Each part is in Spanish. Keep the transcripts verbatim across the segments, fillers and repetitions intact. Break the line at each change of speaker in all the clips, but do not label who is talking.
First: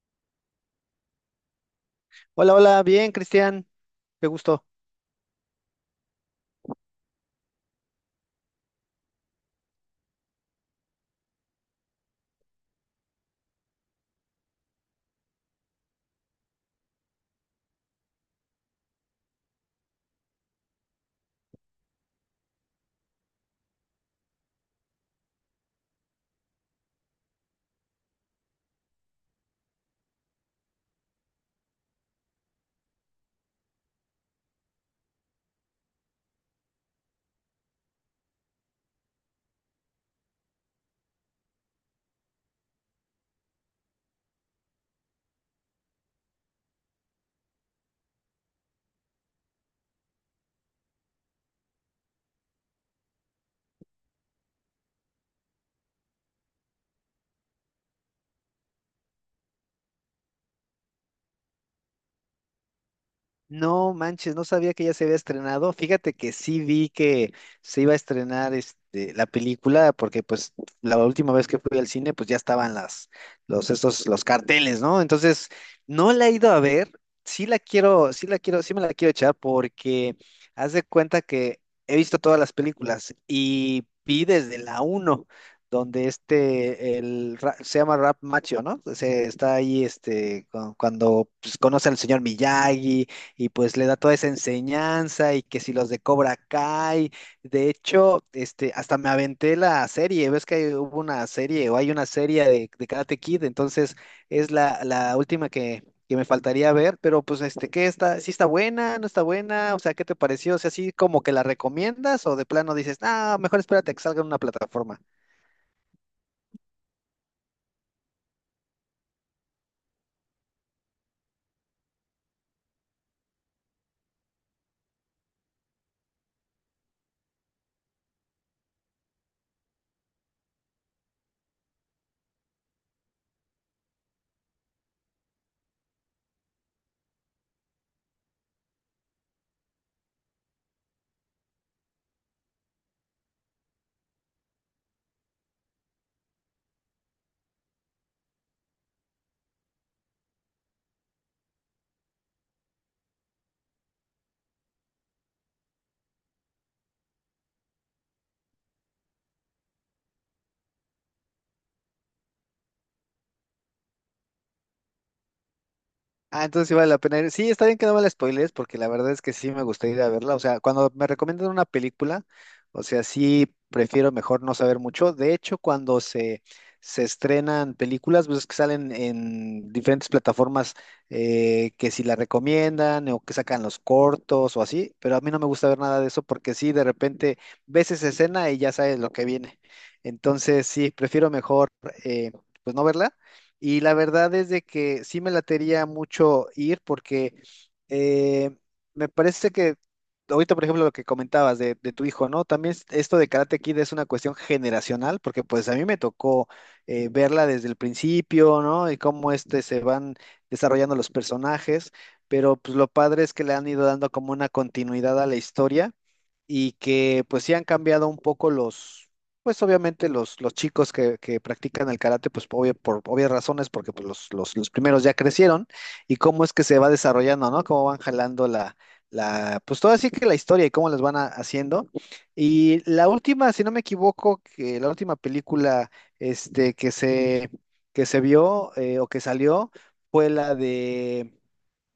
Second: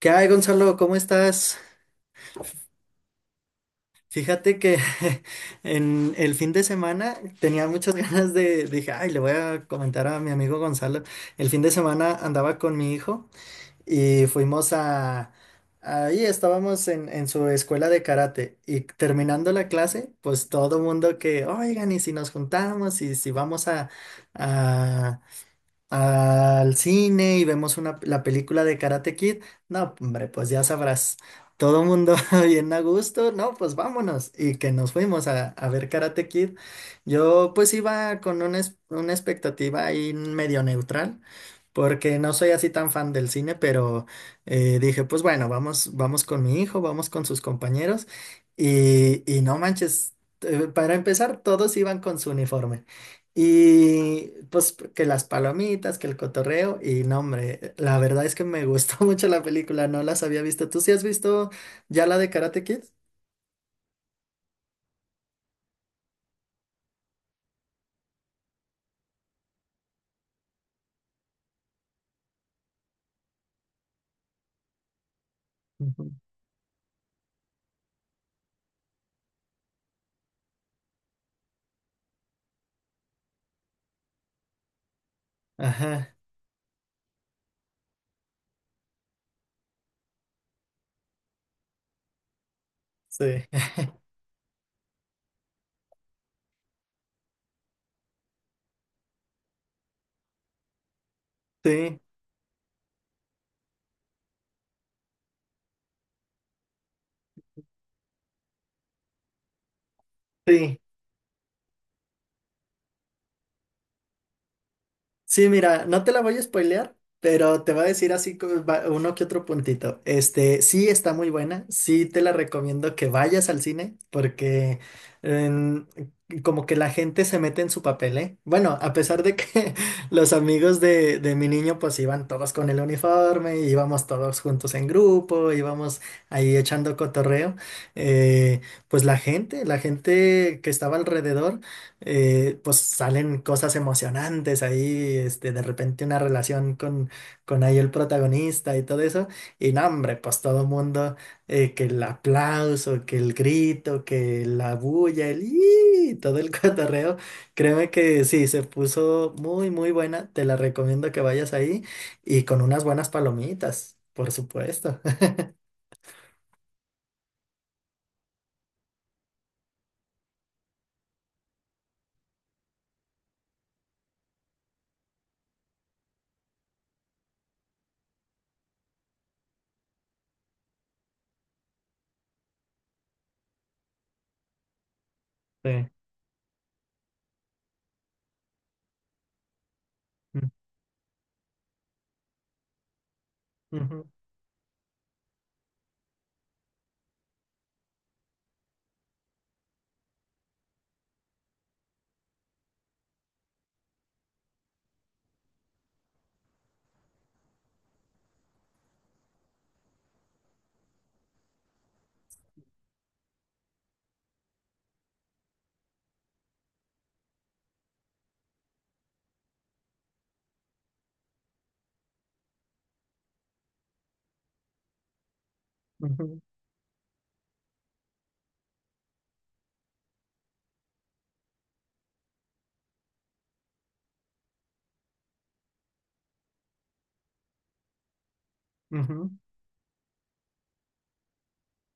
¿Qué hay, Gonzalo? ¿Cómo estás?
Hola, hola, bien, Cristian. Qué
Fíjate
gusto.
que en el fin de semana tenía muchas ganas de, dije, ay, le voy a comentar a mi amigo Gonzalo. El fin de semana andaba con mi hijo y fuimos a, ahí estábamos en, en su escuela de karate, y terminando la clase, pues todo mundo que, oigan, y si nos juntamos y si vamos a, al cine y vemos una, la película de Karate Kid. No, hombre, pues ya sabrás, todo el mundo bien a gusto, no, pues vámonos, y que nos fuimos a, a ver Karate Kid. Yo pues iba con una, es- una expectativa ahí medio neutral, porque no soy así tan fan del cine, pero eh, dije, pues bueno, vamos, vamos con mi hijo, vamos con sus compañeros, y, y no manches, eh, para empezar, todos iban con su uniforme. Y pues que las palomitas, que el cotorreo, y no, hombre, la verdad es que me gustó mucho la película, no las había visto. ¿Tú sí has visto ya la de Karate Kid?
No manches, no sabía que ya se había estrenado. Fíjate que sí vi que se iba a estrenar este, la película, porque pues la última vez que fui al cine, pues ya estaban las, los, estos, los carteles, ¿no? Entonces,
Ujú.
no la he ido a ver. Sí la quiero, sí la quiero, sí me la quiero echar, porque haz de cuenta que he visto todas las películas y vi desde la uno, donde
Ajá,
este, el, Ra- se llama Rap Macho, ¿no? Se está ahí este, cu- cuando pues, conoce al señor Miyagi
sí,
y pues le da toda esa enseñanza y que si los de Cobra Kai, de hecho, este, hasta me aventé la serie, ves que hay- hubo una serie o hay
sí,
una serie de, de Karate Kid, entonces es la, la última que, que me faltaría ver, pero pues este, ¿qué está? ¿Sí está buena? ¿No está buena? O sea, ¿qué te pareció? O sea,
sí.
¿sí como que la recomiendas o de plano dices, ah, mejor espérate a que salga en una plataforma?
Sí, mira, no te la voy a spoilear, pero te voy a decir así como va- uno que otro puntito. Este, sí está muy buena, sí te la recomiendo que vayas al cine porque em, como que la gente se mete en su papel, ¿eh? Bueno, a pesar de que los amigos de, de mi niño pues iban todos con el uniforme, íbamos todos juntos en grupo, íbamos ahí echando cotorreo, eh, pues la gente, la gente que estaba alrededor, eh, pues salen cosas emocionantes ahí, este, de repente una relación con, con ahí el protagonista y todo eso, y no, hombre, pues todo mundo, eh, que el aplauso, que el grito, que la bulla, el ¡ih! Todo el cotorreo, créeme que sí, se puso muy, muy buena, te la recomiendo que vayas ahí y con unas buenas palomitas, por supuesto.
Ah, entonces sí vale la pena ir. Sí, está bien que no me la spoilees, porque la verdad es que sí me gustaría ir a verla. O sea, cuando me recomiendan una película, o sea, sí prefiero mejor no saber mucho. De hecho, cuando se, se estrenan películas, pues es que salen en diferentes plataformas eh, que si la recomiendan o que sacan los cortos o así, pero a mí no me gusta ver
Sí.
nada de eso porque sí, de repente ves esa escena y ya sabes lo que viene.
Mm,
Entonces, sí, prefiero mejor eh, pues no verla y la
ujú,
verdad es de que sí me latería mucho ir porque eh, me parece que ahorita, por ejemplo, lo que comentabas de, de tu hijo, ¿no? También es- esto de Karate Kid es una cuestión generacional porque pues a mí me tocó eh, verla desde el principio, ¿no? Y cómo este se van desarrollando los personajes, pero pues lo padre es que le han ido dando como una continuidad a la historia y que pues sí han cambiado un poco los pues obviamente los, los chicos que, que practican el karate, pues obvio- por obvias razones, porque pues, los, los, los primeros ya crecieron, y
ujú,
cómo es que se va desarrollando, ¿no? Cómo van jalando la, la, pues todo así que la historia y cómo les van a- haciendo. Y la última, si no me equivoco, que la última película este, que se, que se vio eh, o que
ujú,
salió fue la de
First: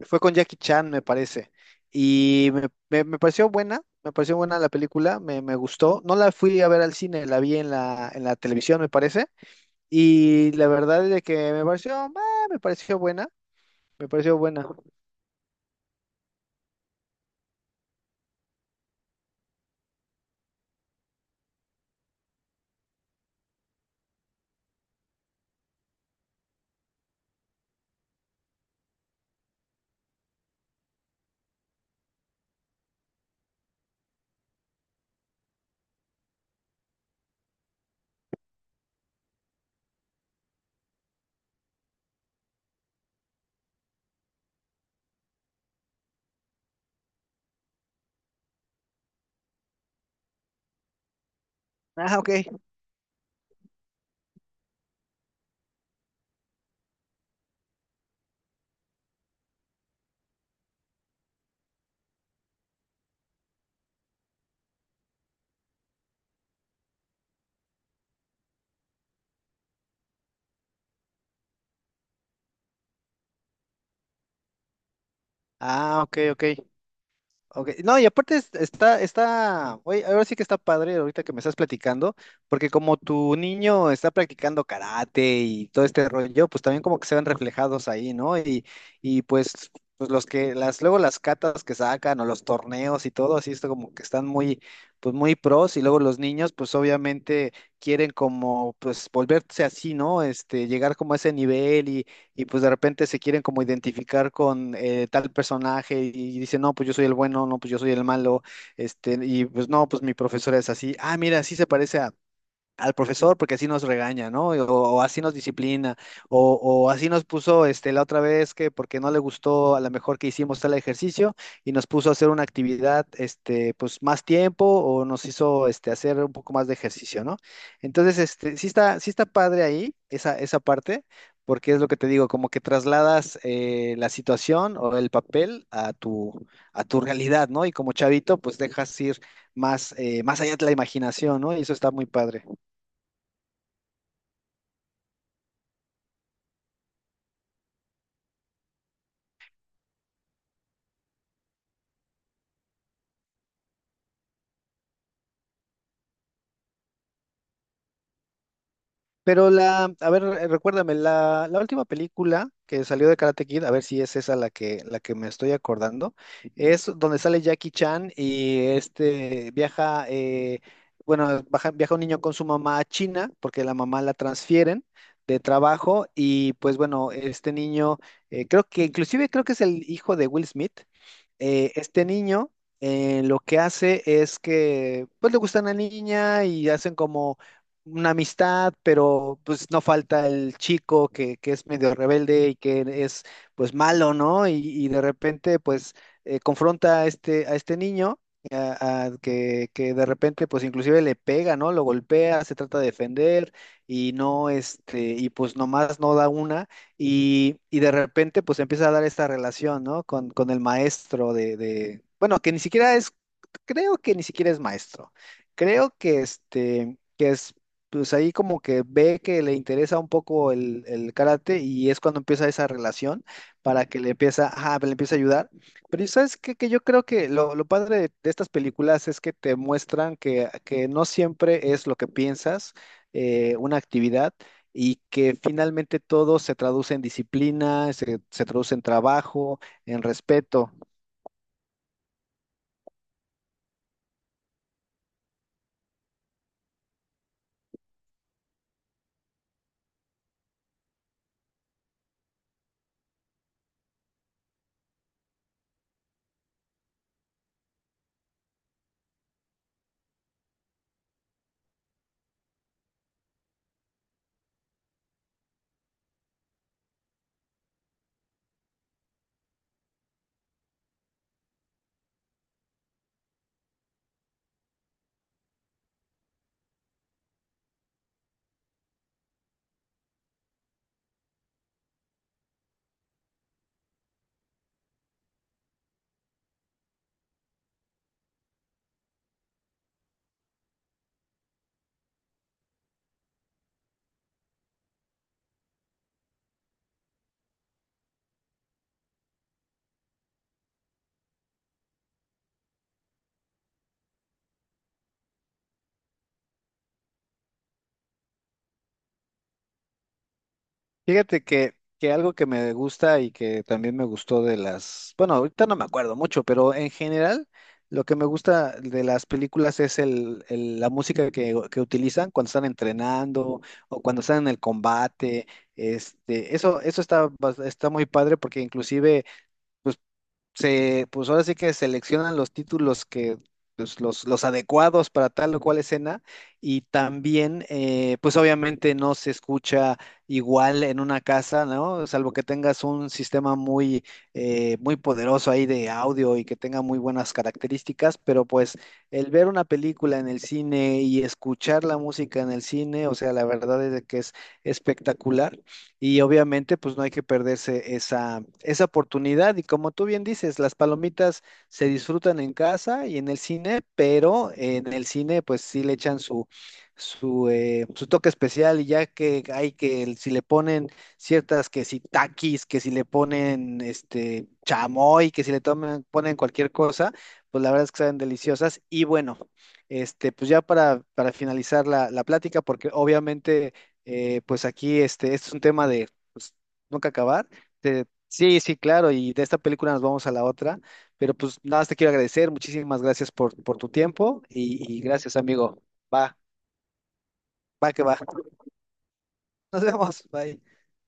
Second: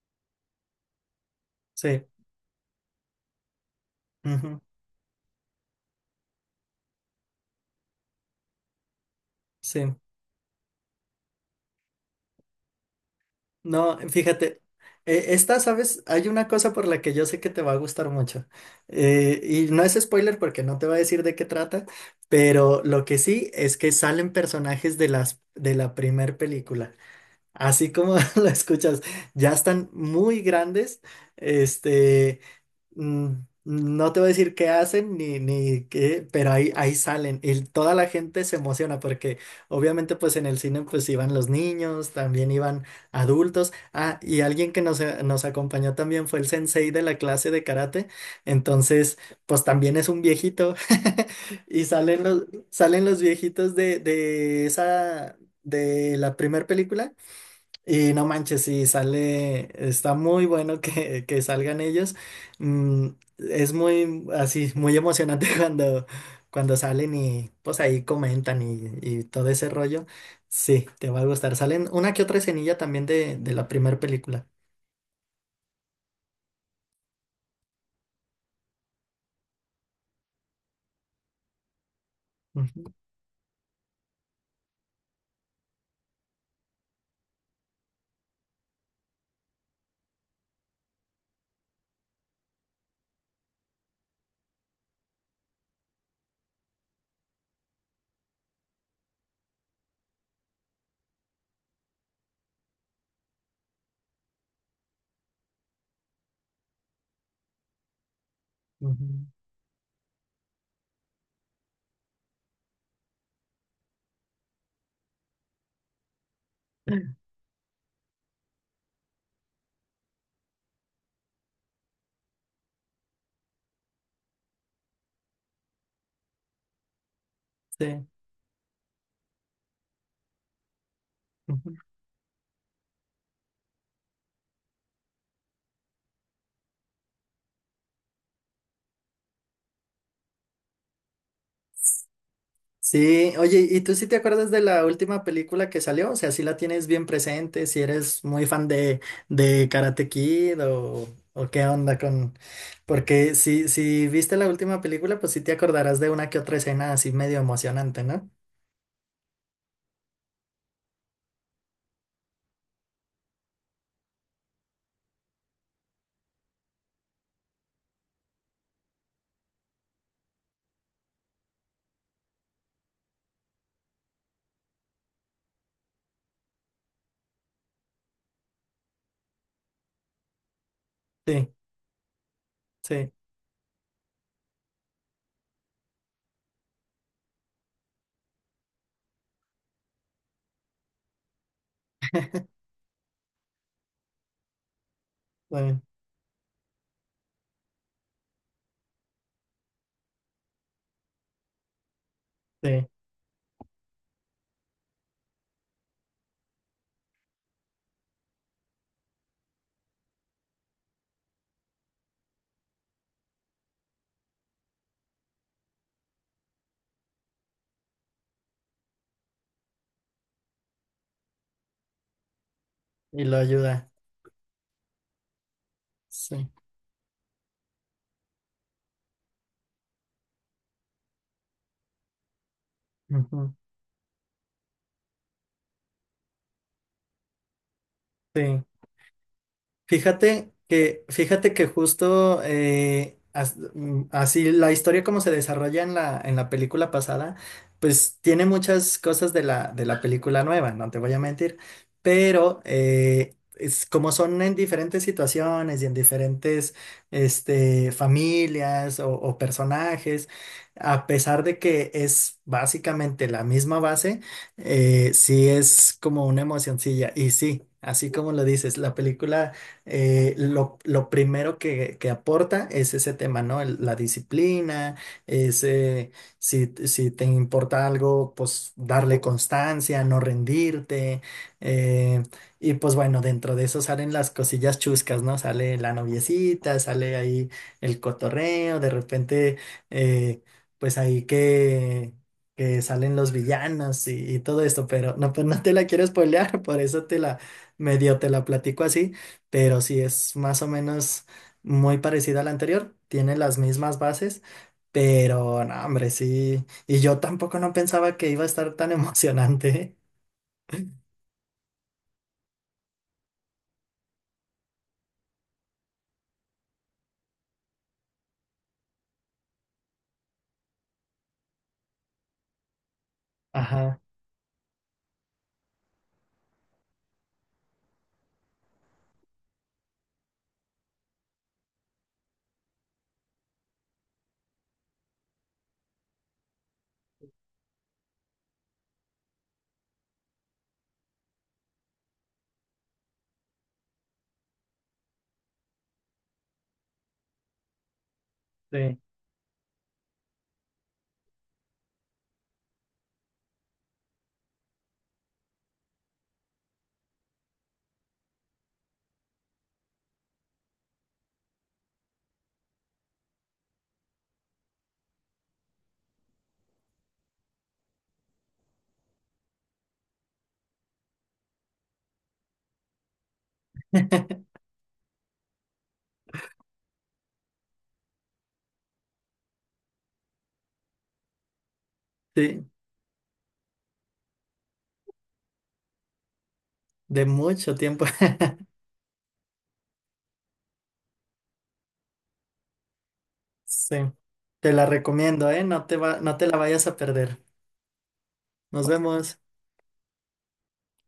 fue con Jackie Chan, me parece.
sí,
Y me, me- me pareció buena, me pareció buena
ujú,
la película, me, me gustó. No la fui a ver al cine, la vi en la, en la televisión, me parece.
sí.
Y la verdad es de que me pareció, ah, me pareció buena,
No,
me pareció
fíjate,
buena.
eh, esta, ¿sabes? Hay una cosa por la que yo sé que te va a gustar mucho. Eh, y no es spoiler porque no te va a decir de qué trata, pero lo que sí es que salen personajes de las, de la primer película. Así como lo escuchas, ya están muy grandes, este. Mm, no te voy a decir qué hacen ni, ni qué, pero ahí, ahí salen y toda la gente se emociona porque obviamente pues en el cine pues iban los niños, también iban adultos. Ah, y alguien que nos, eh, nos acompañó también fue el sensei de la clase de karate, entonces pues también es un viejito y
Ah,
salen
ok.
los, salen los viejitos de, de esa, de la primera película, y no manches, sí, sale, está muy bueno que, que salgan ellos. Mm, es muy, así, muy emocionante cuando, cuando salen y pues ahí comentan y, y todo ese rollo. Sí, te va a gustar. Salen una que otra escenilla también de, de la primera película.
Ah, ok, ok. Ok, no, y aparte es- está, está, oye, ahora sí que está padre ahorita que me estás platicando, porque
Ujú,
como tu niño está practicando karate y todo este rollo, pues también como que se ven reflejados ahí, ¿no? Y, y pues, pues los que, las, luego las catas que sacan o los torneos y todo, así está como que están muy, pues muy pros, y luego los niños, pues obviamente quieren como, pues volverse así, ¿no? Este, llegar como a ese nivel y pues de repente se quieren como identificar con eh, tal personaje y dicen, no, pues yo soy el bueno, no, pues yo soy el malo, este,
ujú.
y pues no, pues mi profesora es así, ah, mira, sí se parece a al profesor porque así nos regaña, ¿no? O, o así nos disciplina, o, o así nos puso este, la otra vez que porque no le gustó a lo mejor que hicimos tal ejercicio y nos puso a hacer una actividad este, pues más tiempo o nos hizo este, hacer un poco más de ejercicio, ¿no?
Sí.
Entonces, este, sí está, sí está padre ahí esa, esa parte. Porque es lo que te digo, como que trasladas eh, la situación o el papel a tu, a tu realidad, ¿no? Y como chavito, pues dejas ir más, eh, más allá de la imaginación, ¿no? Y eso está muy padre.
Sí, oye, ¿y tú sí te acuerdas de la última película que salió? O sea, si la tienes bien presente, si eres muy fan de, de Karate Kid o, o qué onda con... Porque si, si viste la última película, pues sí te acordarás de una que otra escena así medio emocionante, ¿no?
Pero la, a ver, eh, recuérdame, la, la última película que salió de Karate Kid, a ver si es esa la que, la que me estoy acordando, es donde sale Jackie Chan y este viaja, eh, bueno, baja- viaja un niño con su mamá a China, porque la mamá la transfieren de trabajo, y pues bueno, este niño, eh, creo que, inclusive creo que es el hijo de Will Smith,
Sí,
eh, este niño
sí,
eh, lo que hace es que pues le gusta una niña y hacen como una amistad, pero pues no falta el chico que, que es medio rebelde y que es pues malo, ¿no? Y, y de repente
sí,
pues eh, confronta a este, a este niño. a- a que, que de repente pues inclusive le pega, ¿no? Lo golpea, se trata
sí,
de defender y no, este, y pues nomás no da una y, y de repente, pues empieza a dar esta relación, ¿no? Con, con el maestro de, de- bueno, que ni siquiera es, creo que ni siquiera es maestro. Creo que este, que es, pues ahí como que ve que le interesa un poco el, el karate y es cuando empieza esa relación
y lo
para
ayuda,
que le empieza, ajá, le empieza a ayudar. Pero ¿y ¿sabes
sí,
qué? Que yo creo que lo, lo padre de, de estas películas es que te muestran que, que no siempre es lo que piensas
ujú,
eh, una actividad y que finalmente todo se traduce en disciplina, se, se
sí.
traduce en trabajo, en
Fíjate
respeto.
que, fíjate que justo eh, as- mm, así la historia como se desarrolla en la, en la película pasada, pues tiene muchas cosas de la, de la película nueva, no te voy a mentir, pero eh, es, como son en diferentes situaciones y en diferentes este, familias o, o personajes, a pesar de que es básicamente la misma base, eh, sí es como una emocioncilla y sí. Así como lo dices, la película, eh, lo, lo primero que, que aporta es ese tema, ¿no? El- la disciplina, ese, si, si te importa algo, pues darle constancia, no rendirte. eh, y pues bueno, dentro de eso salen las cosillas chuscas, ¿no? Sale la noviecita, sale ahí el cotorreo, de repente, eh, pues ahí que... que salen los villanos y, y todo esto, pero no, pues no te la quiero spoilear, por eso te la medio te la platico así, pero sí es más o menos muy parecida a la anterior, tiene las mismas bases, pero no, hombre, sí, y yo tampoco no pensaba que iba a estar tan emocionante. ¿Eh?
Fíjate que, que algo que me gusta y que también me gustó de las, bueno, ahorita no me acuerdo mucho, pero en general lo que me gusta de las películas es el, el- la música que, que utilizan cuando están entrenando
Ajá,
o cuando están en el combate. Este, eso, eso está, bas- está muy padre porque inclusive se, pues ahora sí que seleccionan los títulos que, pues, los, los adecuados para tal o cual escena y también, eh, pues obviamente no se escucha igual en una casa, ¿no? Salvo que tengas un sistema muy, eh, muy poderoso ahí de audio y que tenga muy buenas características, pero pues
sí.
el ver una película en el cine y escuchar la música en el cine, o sea, la verdad es de que es espectacular. Y obviamente, pues no hay que perderse esa, esa oportunidad. Y como tú bien dices, las palomitas se disfrutan en casa y en el cine, pero en el cine, pues sí le echan su, su, eh, su toque especial. Y ya que hay que, el- si le ponen ciertas, que si taquis, que si le ponen este chamoy, que si le toman, ponen cualquier cosa, pues la verdad es que saben deliciosas. Y bueno, este, pues ya para, para finalizar la, la plática,
Sí,
porque obviamente eh, pues aquí este, este es un tema de pues, nunca
de
acabar.
mucho tiempo.
Te- sí, sí, claro, y de esta película nos vamos a la otra, pero pues nada más te quiero agradecer, muchísimas gracias por, por tu
Sí,
tiempo
te la
y, y gracias,
recomiendo, ¿eh?
amigo.
No te va, no
Va,
te la vayas a perder.
va que va.
Nos vemos.
Nos vemos, bye.